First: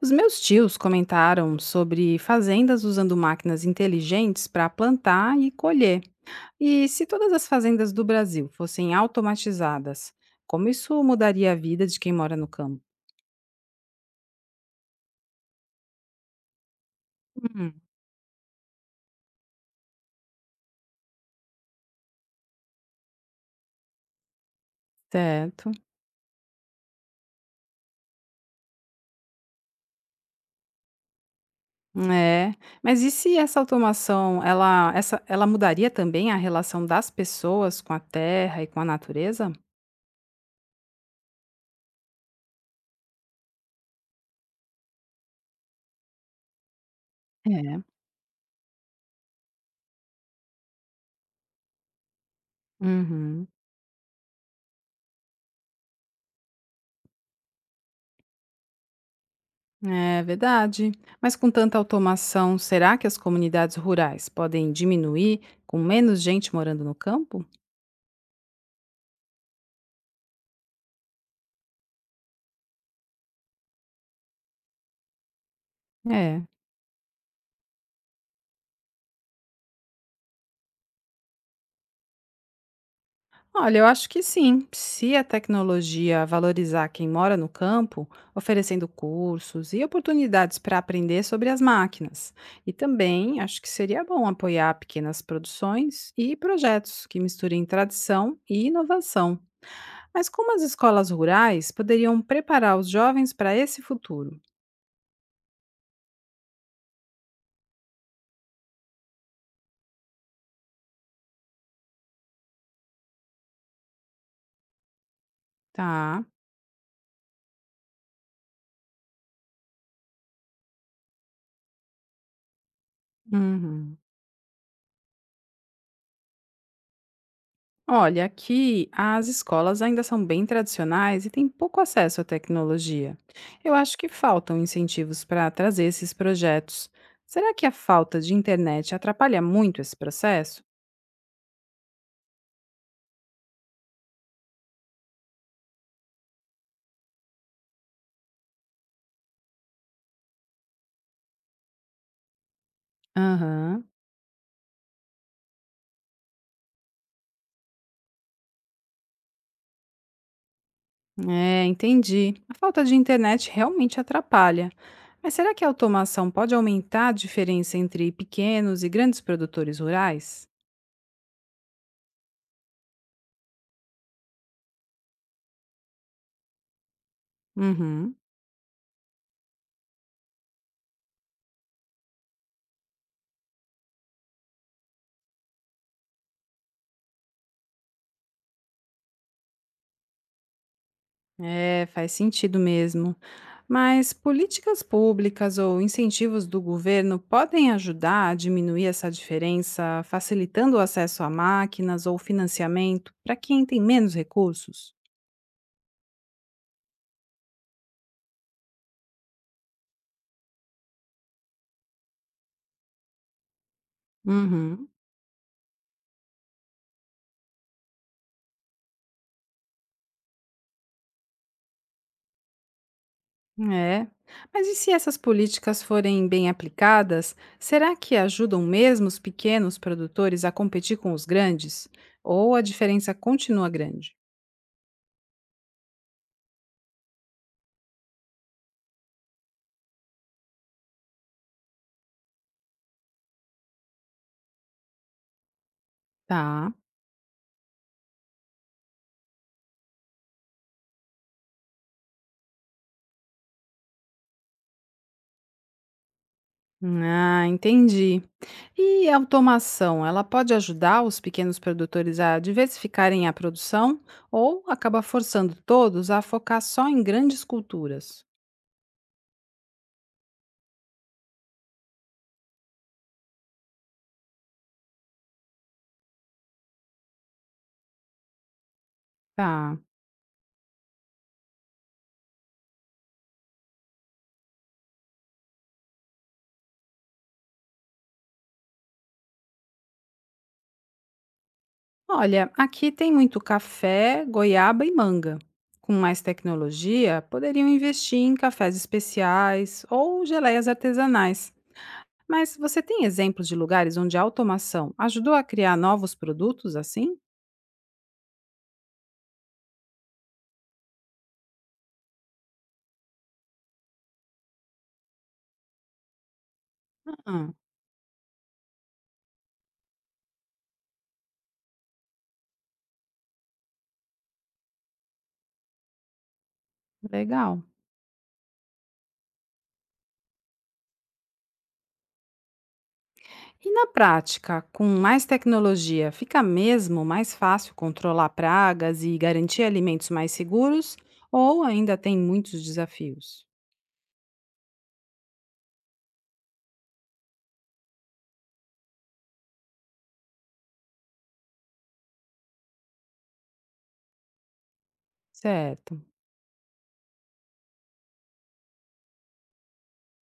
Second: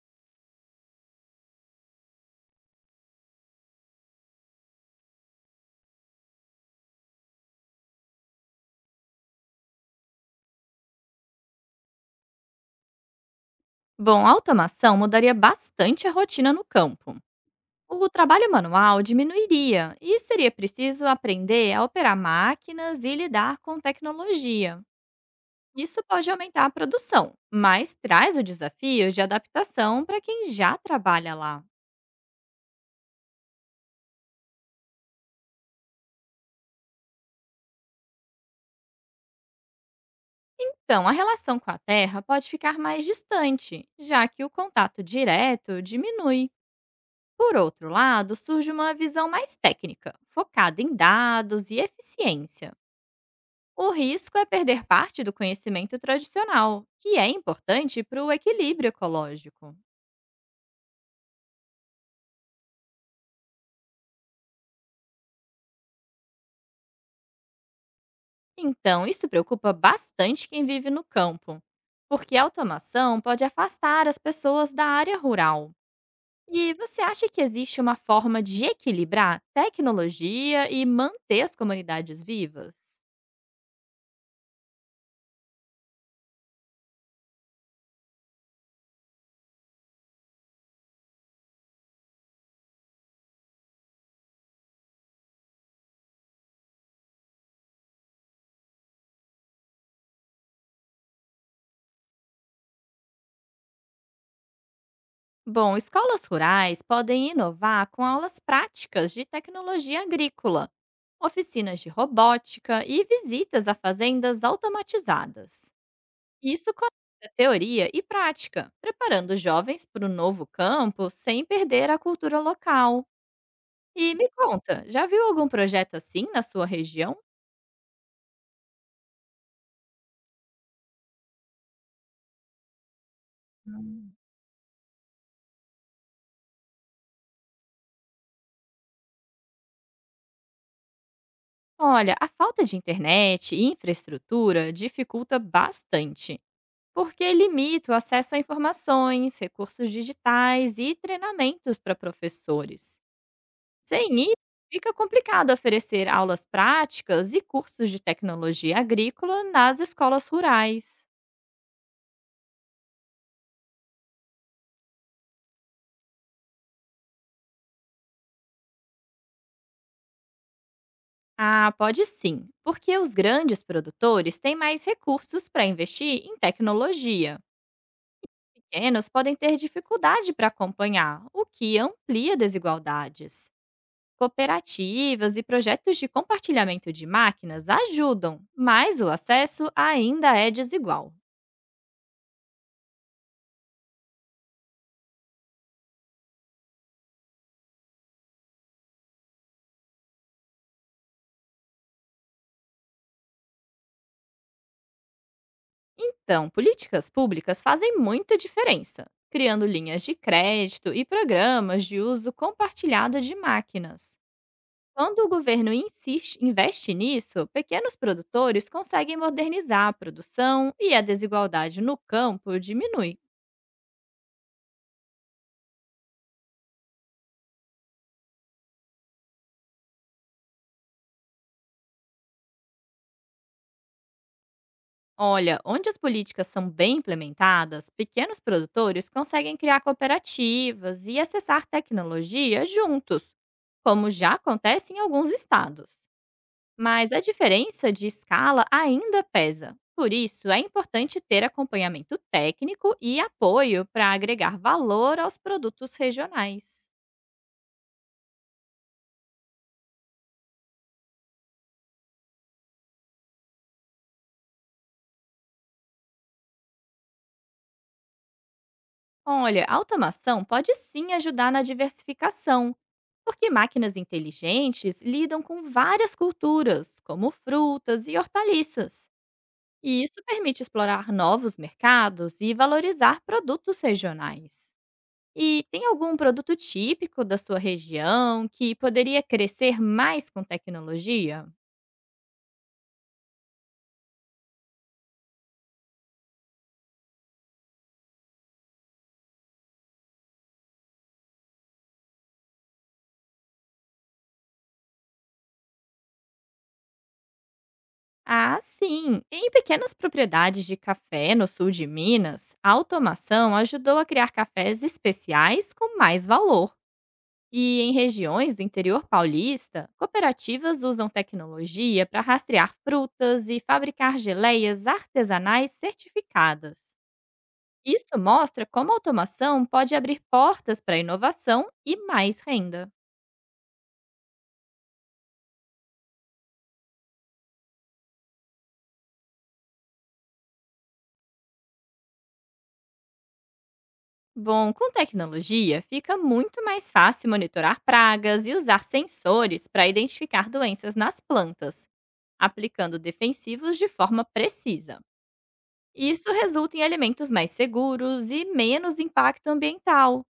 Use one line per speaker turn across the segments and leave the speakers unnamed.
Os meus tios comentaram sobre fazendas usando máquinas inteligentes para plantar e colher. E se todas as fazendas do Brasil fossem automatizadas, como isso mudaria a vida de quem mora no campo?
Bom, a automação mudaria bastante a rotina no campo.
Hum,
O trabalho manual diminuiria e seria preciso aprender a operar máquinas e lidar com tecnologia.
certo.
Isso pode aumentar a produção, mas traz o desafio de adaptação para quem já trabalha lá.
É. Mas e se essa automação, ela mudaria também a relação das pessoas com a terra e com a natureza?
Então, a relação com a terra pode ficar mais distante, já que o contato direto diminui. Por
É.
outro lado, surge uma visão mais técnica, focada em dados e eficiência.
Uhum.
O risco é perder parte do conhecimento tradicional, que é importante para o equilíbrio ecológico.
É verdade. Mas com tanta automação, será que as comunidades rurais podem diminuir com menos gente morando no campo?
Então, isso preocupa bastante quem vive no campo, porque a automação pode afastar as pessoas da área rural.
É.
E você acha que existe uma forma de equilibrar tecnologia e manter as comunidades vivas?
Olha, eu acho que sim. Se a tecnologia valorizar quem mora no campo, oferecendo cursos e oportunidades para aprender sobre as máquinas. E também acho que seria bom apoiar pequenas produções e projetos que misturem tradição e inovação. Mas como as escolas rurais poderiam preparar os jovens para esse futuro?
Bom, escolas rurais podem inovar com aulas práticas de tecnologia agrícola, oficinas de robótica e visitas a fazendas automatizadas.
Tá.
Isso conecta teoria e prática, preparando jovens para o novo campo sem perder a cultura local.
Uhum.
E me conta, já viu algum projeto assim na sua região?
Olha, aqui as escolas ainda são bem tradicionais e têm pouco acesso à tecnologia. Eu acho que
Hum.
faltam incentivos para trazer esses projetos. Será que a falta de internet atrapalha muito esse processo?
Olha, a falta de internet e infraestrutura dificulta bastante, porque limita o acesso a informações, recursos digitais e treinamentos para professores.
Aham,
Sem isso, fica complicado oferecer aulas práticas e cursos de tecnologia agrícola nas escolas rurais.
é, entendi. A falta de internet realmente atrapalha. Mas será que a automação pode aumentar a diferença entre pequenos e grandes produtores rurais?
Ah, pode sim, porque os grandes produtores têm mais recursos para investir em tecnologia.
Uhum.
Pequenos podem ter dificuldade para acompanhar, o que amplia desigualdades. Cooperativas e projetos de compartilhamento de máquinas ajudam, mas o acesso ainda é desigual.
É, faz sentido mesmo. Mas políticas públicas ou incentivos do governo podem ajudar a diminuir essa diferença, facilitando o acesso a máquinas ou financiamento para quem tem menos recursos?
Então, políticas públicas fazem muita diferença, criando linhas de crédito e programas de uso compartilhado de máquinas.
Uhum.
Quando o governo investe nisso, pequenos produtores conseguem modernizar a produção e a desigualdade no campo diminui.
É. Mas e se essas políticas forem bem aplicadas, será que ajudam mesmo os pequenos produtores a competir com os grandes? Ou a diferença continua grande?
Olha, onde as políticas são bem implementadas, pequenos produtores conseguem criar cooperativas e acessar tecnologia juntos, como já acontece em alguns estados.
Tá.
Mas a diferença de escala ainda pesa. Por isso, é importante ter acompanhamento técnico e apoio para agregar valor aos produtos regionais.
Ah, entendi. E a automação, ela pode ajudar os pequenos produtores a diversificarem a produção ou acaba forçando todos a focar só em grandes culturas?
Olha, a automação pode sim ajudar na diversificação, porque máquinas inteligentes lidam com várias culturas, como frutas e hortaliças.
Tá.
E isso permite explorar novos mercados e valorizar produtos regionais. E tem algum produto típico da sua região que poderia crescer mais com tecnologia?
Olha, aqui tem muito café, goiaba e manga. Com mais tecnologia, poderiam investir em cafés especiais ou geleias artesanais. Mas você tem exemplos de lugares onde a automação ajudou a criar novos produtos assim?
Ah, sim! Em pequenas propriedades de café no sul de Minas, a automação ajudou a criar cafés especiais com mais valor.
Ah,
E em regiões do interior paulista, cooperativas usam tecnologia para rastrear frutas e fabricar geleias artesanais certificadas.
legal.
Isso mostra como a automação pode abrir portas para inovação e mais renda.
E na prática, com mais tecnologia, fica mesmo mais fácil controlar pragas e garantir alimentos mais seguros? Ou ainda tem muitos desafios?
Bom, com tecnologia fica muito mais fácil monitorar pragas e usar sensores para identificar doenças nas plantas, aplicando defensivos de forma precisa.
Certo.
Isso resulta em alimentos mais seguros e menos impacto ambiental.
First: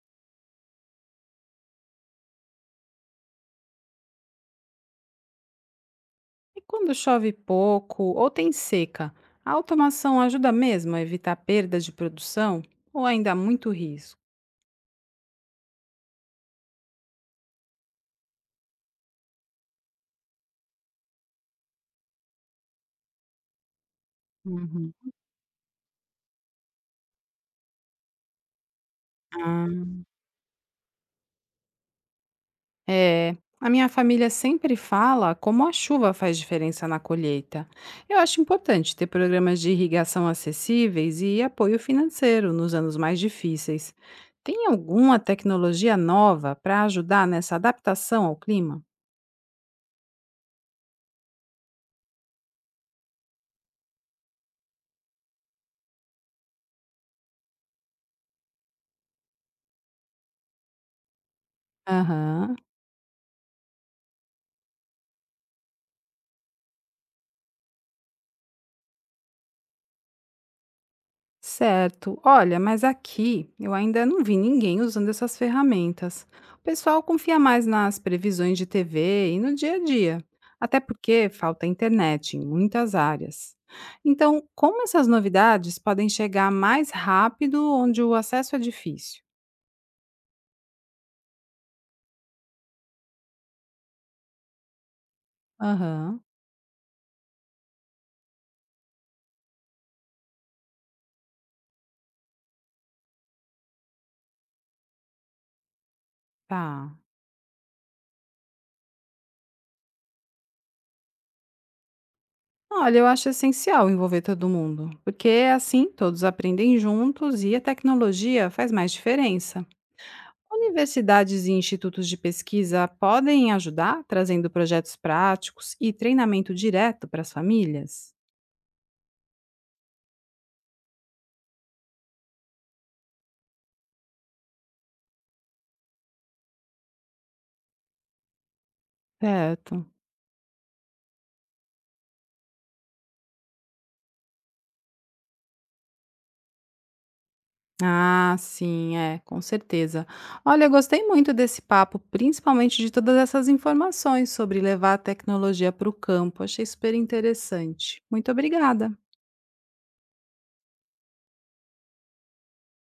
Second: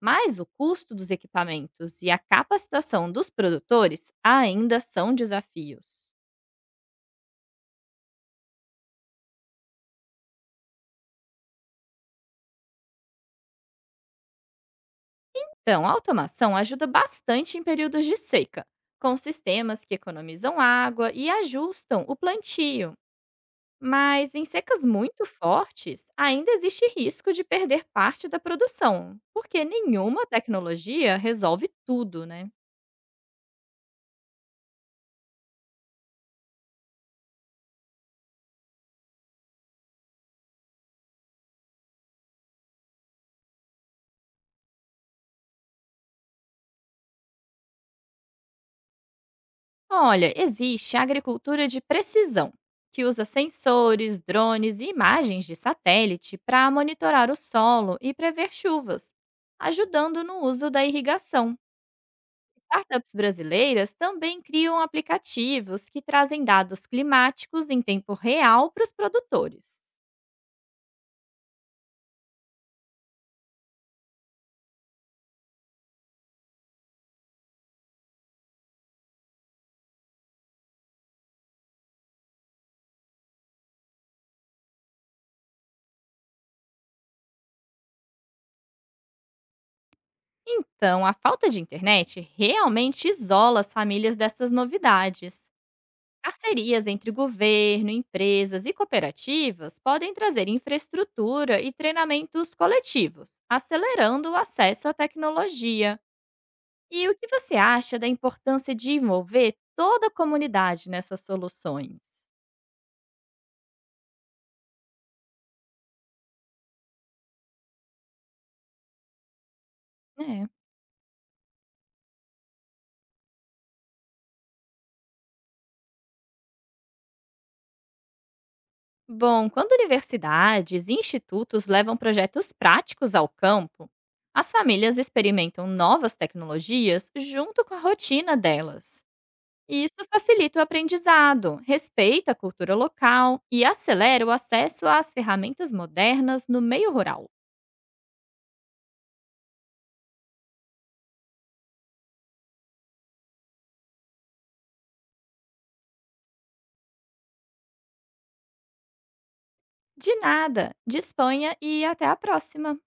Mas o custo dos equipamentos e a capacitação dos produtores ainda são desafios.
E quando chove pouco ou tem seca, a automação ajuda mesmo a evitar perda de produção? Ou ainda há muito risco?
Então, a automação ajuda bastante em períodos de seca, com sistemas que economizam água e ajustam o plantio. Mas em secas
Uhum.
muito fortes, ainda existe risco de perder parte da produção, porque nenhuma tecnologia resolve tudo, né?
É, a minha família sempre fala como a chuva faz diferença na colheita. Eu acho importante ter programas de irrigação acessíveis e apoio financeiro nos anos mais difíceis. Tem alguma tecnologia nova para ajudar nessa adaptação ao clima?
Olha, existe a agricultura de precisão, que usa sensores, drones e imagens de satélite para monitorar o solo e prever chuvas, ajudando no uso da irrigação.
Aham.
Startups brasileiras também criam aplicativos que trazem dados climáticos em tempo real para os produtores.
Certo. Olha, mas aqui eu ainda não vi ninguém usando essas ferramentas. O pessoal confia mais nas previsões de TV e no dia a dia, até porque falta internet em muitas áreas. Então, como essas novidades podem chegar mais rápido onde o acesso é difícil?
Então, a falta de internet realmente isola as famílias dessas novidades.
Aham,
Parcerias entre governo, empresas e cooperativas podem trazer infraestrutura e treinamentos coletivos, acelerando o acesso à tecnologia.
tá.
E o que você acha da importância de envolver toda a comunidade nessas soluções?
Olha, eu acho essencial envolver todo mundo, porque é assim todos aprendem juntos e a tecnologia faz mais diferença.
É.
Universidades e institutos de pesquisa podem ajudar, trazendo projetos práticos e treinamento direto para as famílias?
Bom, quando universidades e institutos levam projetos práticos ao campo, as famílias experimentam novas tecnologias junto com a rotina delas. E
Certo.
isso facilita o aprendizado, respeita a cultura local e acelera o acesso às ferramentas modernas no meio rural.
Ah, sim, é, com certeza. Olha, eu gostei muito desse papo, principalmente de todas essas informações sobre levar a tecnologia para o campo. Achei super interessante. Muito obrigada.
De nada, disponha e até a próxima!